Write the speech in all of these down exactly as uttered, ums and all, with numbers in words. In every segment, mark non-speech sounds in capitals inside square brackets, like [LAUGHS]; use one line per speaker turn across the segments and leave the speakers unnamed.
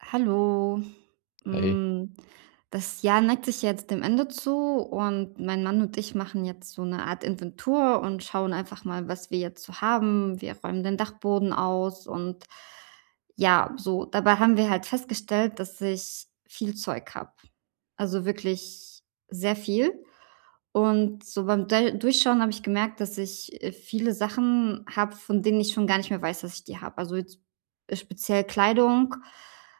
Hallo.
Hi.
Hm, Das Jahr neigt sich ja jetzt dem Ende zu, und mein Mann und ich machen jetzt so eine Art Inventur und schauen einfach mal, was wir jetzt so haben. Wir räumen den Dachboden aus und ja, so. Dabei haben wir halt festgestellt, dass ich viel Zeug habe. Also wirklich sehr viel. Und so beim Dei Durchschauen habe ich gemerkt, dass ich, äh, viele Sachen habe, von denen ich schon gar nicht mehr weiß, dass ich die habe. Also jetzt äh, speziell Kleidung,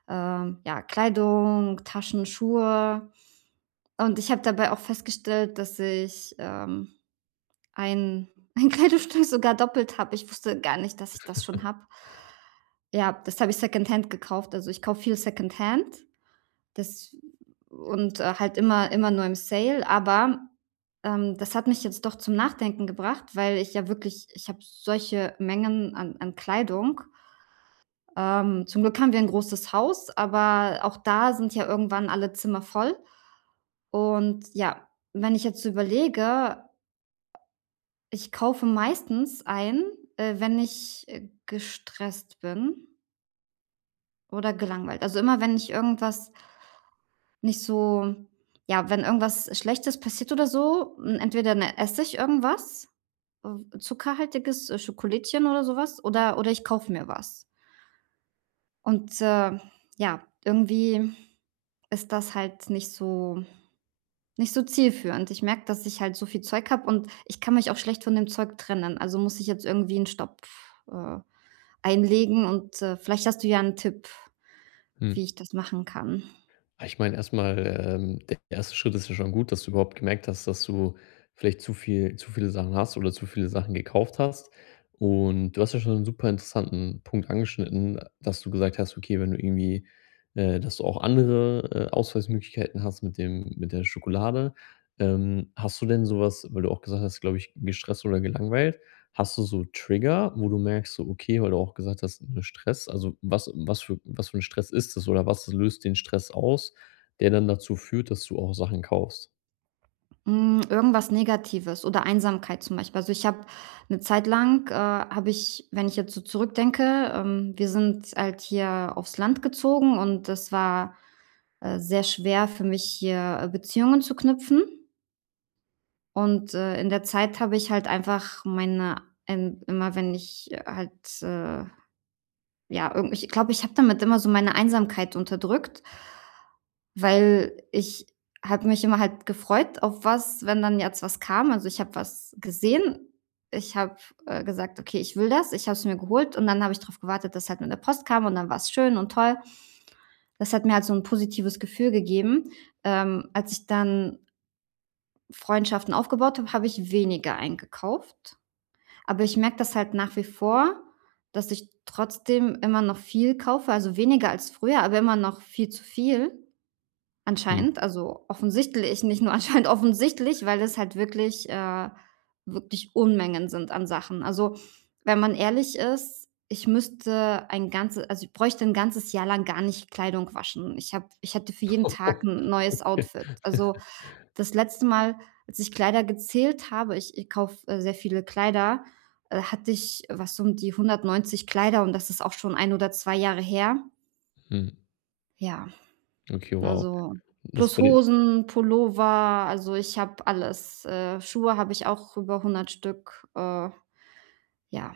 ähm, ja, Kleidung, Taschen, Schuhe. Und ich habe dabei auch festgestellt, dass ich, ähm, ein [LAUGHS] ein Kleidungsstück sogar doppelt habe. Ich wusste gar nicht, dass ich das schon habe. Ja, das habe ich Secondhand gekauft. Also, ich kaufe viel Secondhand. Das und, äh, halt immer immer nur im Sale, aber, ähm, das hat mich jetzt doch zum Nachdenken gebracht, weil ich ja wirklich ich habe solche Mengen an an Kleidung. Ähm, zum Glück haben wir ein großes Haus, aber auch da sind ja irgendwann alle Zimmer voll. Und ja, wenn ich jetzt so überlege, ich kaufe meistens ein, äh, wenn ich, äh, gestresst bin oder gelangweilt. Also, immer wenn ich irgendwas nicht so ja, wenn irgendwas Schlechtes passiert oder so, hm, entweder, ne, esse ich irgendwas, äh, zuckerhaltiges, äh, Schokolädchen oder sowas oder oder ich kaufe mir was. Und, äh, ja, irgendwie ist das halt nicht so nicht so zielführend. Ich merke, dass ich halt so viel Zeug habe und ich kann mich auch schlecht von dem Zeug trennen. Also, muss ich jetzt irgendwie einen Stopp, äh, einlegen und, äh, vielleicht hast du ja einen Tipp,
Hm.
wie ich das machen kann.
Ah, ich meine erstmal ähm, der erste Schritt ist ja schon gut, dass du überhaupt gemerkt hast, dass du vielleicht zu viel zu viele Sachen hast oder zu viele Sachen gekauft hast. Und du hast ja schon einen super interessanten Punkt angeschnitten, dass du gesagt hast, okay, wenn du irgendwie äh, dass du auch andere, äh, Ausweichmöglichkeiten hast mit dem mit der Schokolade. Ähm, hast du denn sowas, weil du auch gesagt hast, glaube ich, gestresst oder gelangweilt? Hast du so Trigger, wo du merkst so, okay, weil du auch gesagt hast, 'ne Stress, also, was was für was für ein Stress ist das oder was löst den Stress aus, der dann dazu führt, dass du auch Sachen kaufst?
Hm, irgendwas Negatives oder Einsamkeit zum Beispiel. Also, ich habe eine Zeit lang, äh habe ich wenn ich jetzt so zurückdenke, ähm, wir sind halt hier aufs Land gezogen und es war, äh, sehr schwer für mich, hier, äh, Beziehungen zu knüpfen. Und, äh, in der Zeit habe ich halt einfach meine ähm, immer wenn ich äh, halt, äh ja, irgendw ich glaube, ich habe damit immer so meine Einsamkeit unterdrückt, weil ich habe mich immer halt gefreut auf was, wenn dann jetzt was kam. Also, ich habe was gesehen. Ich habe, äh, gesagt: „Okay, ich will das.“ Ich habe es mir geholt und dann habe ich darauf gewartet, dass halt mit der Post kam und dann war es schön und toll. Das hat mir halt so 'n positives Gefühl gegeben. Ähm, als ich dann Freundschaften aufgebaut habe, habe ich weniger eingekauft. Aber ich merke das halt nach wie vor, dass ich trotzdem immer noch viel kaufe, also weniger als früher, aber immer noch viel zu viel.
Mhm.
Anscheinend, also offensichtlich, nicht nur anscheinend, [LAUGHS] offensichtlich, weil es halt wirklich äh, wirklich Unmengen sind an Sachen. Also, wenn man ehrlich ist, ich müsste ein ganzes, also, ich bräuchte ein ganzes Jahr lang gar nicht Kleidung waschen. Ich habe ich hätte für jeden
[LAUGHS]
Tag ein neues
Okay.
Outfit. Also, das letzte Mal, als ich Kleider gezählt habe ich ich kaufe, äh, sehr viele Kleider, äh, hatte ich äh, was um die hundertneunzig Kleider, und das ist auch schon ein oder zwei Jahre her.
Mhm.
Ja.
Okay, wow.
Also,
Das
plus
bei den
Hosen, Pullover, also ich habe alles. Äh, Schuhe habe ich auch über hundert Stück. Äh, ja.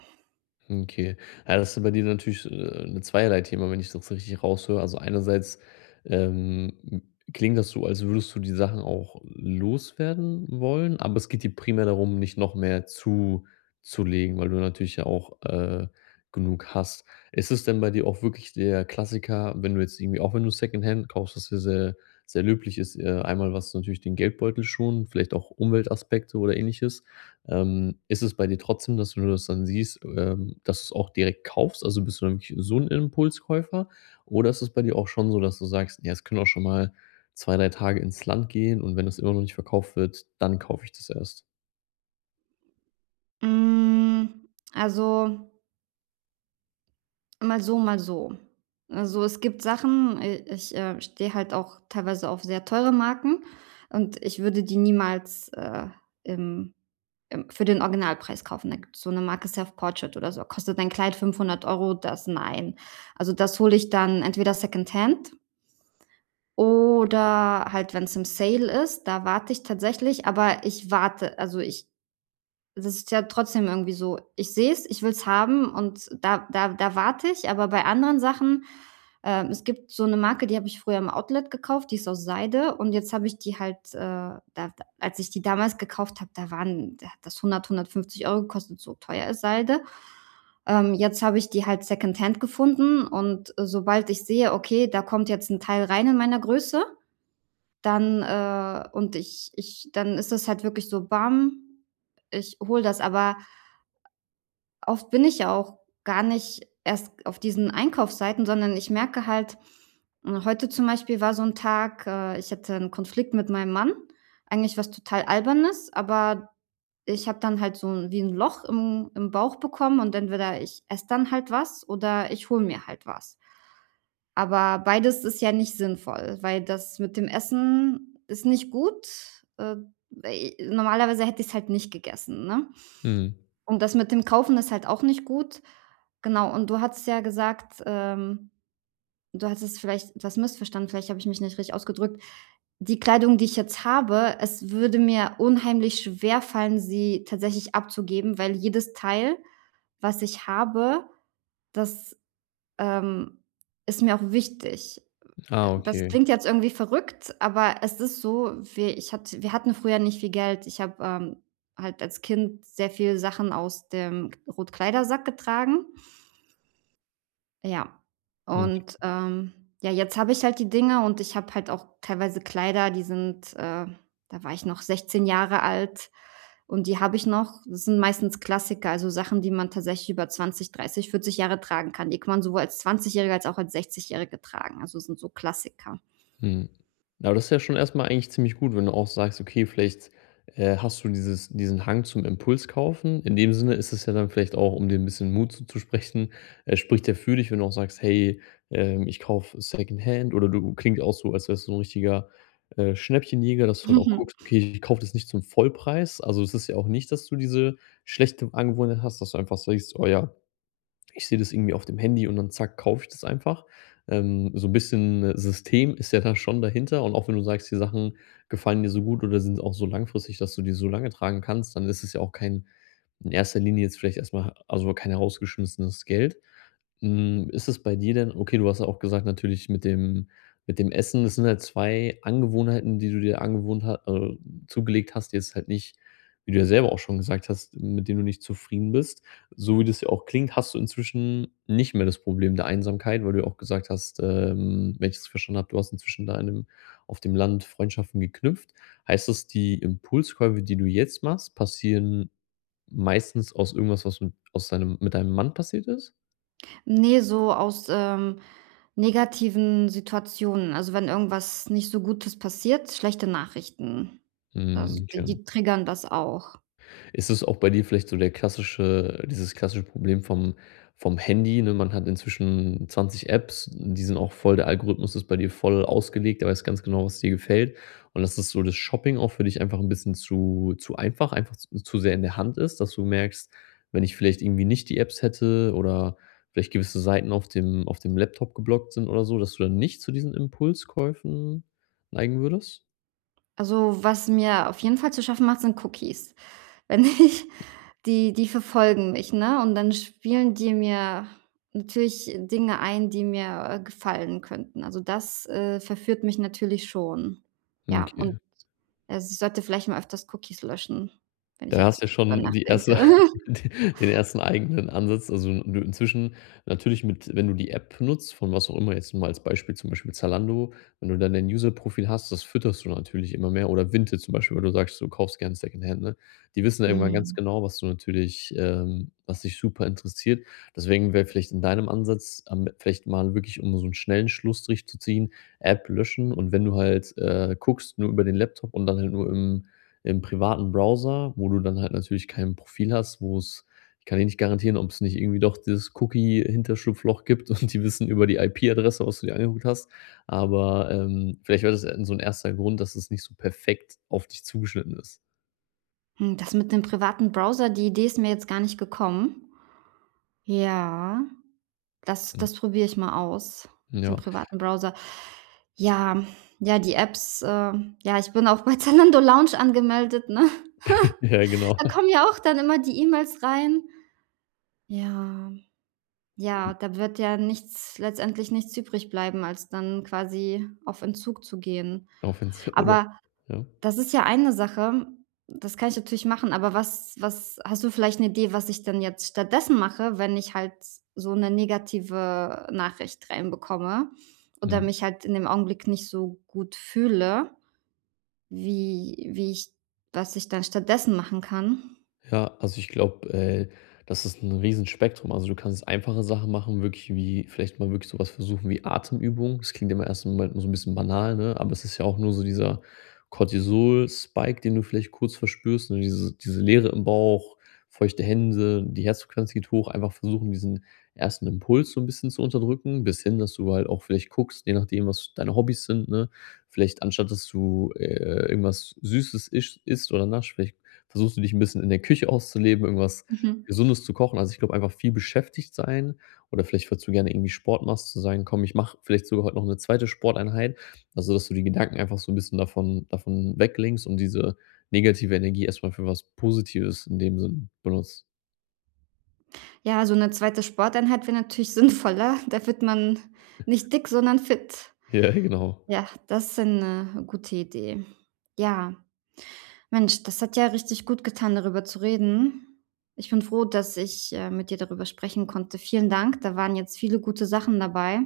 Okay. Ja, das ist bei dir natürlich, äh, 'ne zweierlei Thema, wenn ich das richtig raushöre. Also, einerseits, ähm, m klingt das so, als würdest du die Sachen auch loswerden wollen, aber es geht dir primär darum, nicht noch mehr zuzulegen, weil du natürlich ja auch, äh, genug hast. Ist es denn bei dir auch wirklich der Klassiker, wenn du jetzt irgendwie auch wenn du Secondhand kaufst, was ja sehr, sehr löblich ist, äh, einmal was natürlich den Geldbeutel schonen, vielleicht auch Umweltaspekte oder Ähnliches. Ähm, ist es bei dir trotzdem, dass du das dann siehst, ähm, dass du's auch direkt kaufst? Also, bist du dann wirklich so ein Impulskäufer? Oder ist es bei dir auch schon so, dass du sagst: „Ja, es können auch schon mal zwei, drei Tage ins Land gehen und wenn das immer noch nicht verkauft wird, dann kaufe ich das erst?“
Hm, also mal so, mal so. Also, es gibt Sachen, äh, ich, äh, stehe halt auch teilweise auf sehr teure Marken und ich würde die niemals, äh, im im für den Originalpreis kaufen. Da gibt's so eine Marke Self Portrait oder so. Kostet ein Kleid fünfhundert Euro. Das nein. Also, das hole ich dann entweder secondhand oder halt, wenn es im Sale ist, da warte ich tatsächlich, aber ich warte. Also, ich Das ist ja trotzdem irgendwie so, ich sehe es, ich will es haben und da da da warte ich, aber bei anderen Sachen ähm, es gibt so 'ne Marke, die habe ich früher im Outlet gekauft, die ist aus Seide und jetzt habe ich die halt, äh da da als ich die damals gekauft habe, da waren da hat das hundert, hundertfünfzig Euro gekostet, so teuer ist Seide. Ähm, jetzt habe ich die halt secondhand gefunden und äh, sobald ich sehe, okay, da kommt jetzt 'n Teil rein in meiner Größe, dann, äh und ich ich dann ist das halt wirklich so bam, ich hole das. Aber oft bin ich ja auch gar nicht erst auf diesen Einkaufsseiten, sondern ich merke halt hm, heute zum Beispiel war so ein Tag, äh, ich hatte einen Konflikt mit meinem Mann, eigentlich was total Albernes, aber ich habe dann halt so 'n wie ein Loch im im Bauch bekommen, und entweder ich esse dann halt was oder ich hole mir halt was. Aber beides ist ja nicht sinnvoll, weil das mit dem Essen ist nicht gut. Äh, Weil normalerweise hätte ich's halt nicht gegessen, ne?
Mhm.
Und das mit dem Kaufen ist halt auch nicht gut. Genau, und du hattest ja gesagt, ähm du hast es vielleicht etwas missverstanden, vielleicht habe ich mich nicht richtig ausgedrückt. Die Kleidung, die ich jetzt habe, es würde mir unheimlich schwerfallen, sie tatsächlich abzugeben, weil jedes Teil, was ich habe, das, ähm, ist mir auch wichtig.
Ah,
Äh, das
okay.
klingt jetzt irgendwie verrückt, aber es ist so, wir ich hatte wir hatten früher nicht viel Geld. Ich habe, ähm, halt als Kind sehr viele Sachen aus dem Rotkleidersack getragen. Ja. Und, ähm, ja, jetzt habe ich halt die Dinger und ich habe halt auch teilweise Kleider, die sind, äh da war ich noch sechzehn Jahre alt und die habe ich noch. Das sind meistens Klassiker, also Sachen, die man tatsächlich über zwanzig, dreißig, vierzig Jahre tragen kann. Die kann man sowohl als Zwanzigjährige als auch als Sechzigjährige tragen. Also sind so Klassiker.
Mhm. Aber das ist ja schon erstmal eigentlich ziemlich gut, wenn du auch sagst: „Okay, vielleicht, äh, hast du dieses diesen Hang zum Impulskaufen.“ In dem Sinne ist es ja dann vielleicht auch, um dir ein bisschen Mut zuzusprechen, äh, spricht ja für dich, wenn du auch sagst: „Hey, ähm, ich kaufe Secondhand.“ Oder du klingt auch so, als wärst du so ein richtiger, äh, Schnäppchenjäger, dass du halt auch guckst:
[LAUGHS]
„Okay, ich kaufe das nicht zum Vollpreis.“ Also, es ist ja auch nicht, dass du diese schlechte Angewohnheit hast, dass du einfach sagst: „Oh ja, ich sehe das irgendwie auf dem Handy und dann zack, kaufe ich das einfach. Ähm, so ein bisschen, äh, System ist ja da schon dahinter und auch wenn du sagst, die Sachen gefallen dir so gut oder sind auch so langfristig, dass du die so lange tragen kannst, dann ist es ja auch kein, in erster Linie jetzt vielleicht erstmal, also kein herausgeschmissenes Geld. Hm, ist es bei dir denn okay, du hast ja auch gesagt, natürlich mit dem mit dem Essen, das sind halt zwei Angewohnheiten, die du dir angewohnt hast, äh, zugelegt hast, die jetzt halt nicht, wie du ja selber auch schon gesagt hast, mit denen du nicht zufrieden bist. So wie das ja auch klingt, hast du inzwischen nicht mehr das Problem der Einsamkeit, weil du ja auch gesagt hast, ähm, wenn ich das verstanden habe, du hast inzwischen da in dem auf dem Land Freundschaften geknüpft. Heißt das, die Impulskäufe, die du jetzt machst, passieren meistens aus irgendwas, was mit aus deinem mit deinem Mann passiert ist?
Nee, so aus, ähm, negativen Situationen. Also, wenn irgendwas nicht so Gutes passiert, schlechte Nachrichten.
Mhm,
Also, die
okay.
die triggern das auch.
Ist es auch bei dir vielleicht so der klassische dieses klassische Problem vom vom Handy, ne? Man hat inzwischen zwanzig Apps, die sind auch voll, der Algorithmus ist bei dir voll ausgelegt, der weiß ganz genau, was dir gefällt. Und dass das so, das Shopping auch für dich einfach ein bisschen zu zu einfach einfach z zu sehr in der Hand ist, dass du merkst: „Wenn ich vielleicht irgendwie nicht die Apps hätte oder vielleicht gewisse Seiten auf dem auf dem Laptop geblockt sind oder so“, dass du dann nicht zu diesen Impulskäufen neigen würdest?
Also, was mir auf jeden Fall zu schaffen macht, sind Cookies. [LAUGHS] Wenn ich die die verfolgen mich, ne, und dann spielen die mir natürlich Dinge ein, die mir, äh, gefallen könnten. Also, das, äh, verführt mich natürlich schon. Ja,
Okay.
und, also, ich sollte vielleicht mal öfters Cookies löschen, wenn ich
Da
jetzt so
hast du
drüber
schon die
nachdenke.
erste
[LAUGHS]
[LAUGHS] den ersten eigenen Ansatz. Also, du inzwischen natürlich mit, wenn du die App nutzt, von was auch immer, jetzt mal als Beispiel zum Beispiel Zalando, wenn du dann dein User-Profil hast, das fütterst du natürlich immer mehr, oder Vinted zum Beispiel, weil du sagst, du kaufst gerne Secondhand, ne? Die wissen ja irgendwann ganz
Mhm.
genau, was du natürlich, ähm, was dich super interessiert. Deswegen wäre vielleicht in deinem Ansatz am, vielleicht mal wirklich, um so einen schnellen Schlussstrich zu ziehen, App löschen und wenn du halt, äh, guckst, nur über den Laptop und dann halt nur im im privaten Browser, wo du dann halt natürlich kein Profil hast, wo es, ich kann dir nicht garantieren, ob es nicht irgendwie doch dieses Cookie-Hinterschlupfloch gibt und die wissen über die I P-Adresse, was du dir angeguckt hast. Aber, ähm, vielleicht wäre das, äh, so ein erster Grund, dass es nicht so perfekt auf dich zugeschnitten ist.
Hm, das mit dem privaten Browser, die Idee ist mir jetzt gar nicht gekommen. Ja, das
Mhm.
das probiere ich mal aus mit dem
Ja,
privaten Browser. Ja, ja, die Apps, äh ja, ich bin auch bei [LAUGHS] Zalando Lounge angemeldet, ne?
[LAUGHS]
[LAUGHS]
ja, genau.
Da kommen ja auch dann immer die E-Mails rein. Ja, ja, da wird ja nichts letztendlich nichts übrig bleiben, als dann quasi auf Entzug zu gehen.
Auch wenn's oder
Aber
ja,
das ist ja eine Sache, das kann ich natürlich machen, aber was was hast du vielleicht 'ne Idee, was ich denn jetzt stattdessen mache, wenn ich halt so 'ne negative Nachricht reinbekomme oder
mhm.
mich halt in dem Augenblick nicht so gut fühle, wie wie ich was ich dann stattdessen machen kann?
Ja, also ich glaube, äh, das ist 'n Riesenspektrum. Also, du kannst einfache Sachen machen, wirklich wie vielleicht mal wirklich so was versuchen wie Atemübungen. Das klingt im ersten Moment nur so ein bisschen banal, ne, aber es ist ja auch nur so dieser Cortisol-Spike, den du vielleicht kurz verspürst, ne, diese diese Leere im Bauch, feuchte Hände, die Herzfrequenz geht hoch. Einfach versuchen, diesen ersten Impuls so ein bisschen zu unterdrücken, bis hin, dass du halt auch vielleicht guckst, je nachdem, was deine Hobbys sind, ne? Vielleicht anstatt, dass du, äh, irgendwas Süßes isch isst oder nascht, vielleicht versuchst du dich ein bisschen in der Küche auszuleben, irgendwas
Mhm.
Gesundes zu kochen? Also, ich glaube einfach viel beschäftigt sein oder vielleicht, falls du gerne irgendwie Sport machst, zu sagen: „Komm, ich mache vielleicht sogar heute noch eine zweite Sporteinheit.“ Also, dass du die Gedanken einfach so ein bisschen davon davon weglenkst und diese negative Energie erstmal für was Positives in dem Sinn benutzt.
Ja, so 'ne zweite Sporteinheit wäre natürlich [LAUGHS] sinnvoller. Da wird man nicht dick, sondern fit.
Ja, [LAUGHS] genau.
Ja, das ist 'ne gute Idee. Ja. Mensch, das hat ja richtig gut getan, darüber zu reden. Ich bin froh, dass ich, äh, mit dir darüber sprechen konnte. Vielen Dank. Da waren jetzt viele gute Sachen dabei.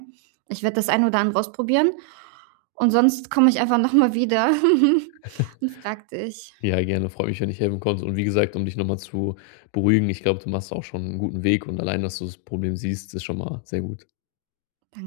Ich werde das ein oder andere ausprobieren und sonst komme ich einfach noch mal wieder [LAUGHS] und frage dich.
Ja, gerne. Freue mich, wenn ich helfen konnte. Und wie gesagt, um dich nochmal zu beruhigen, ich glaube, du machst auch schon einen guten Weg und allein, dass du das Problem siehst, ist schon mal sehr gut.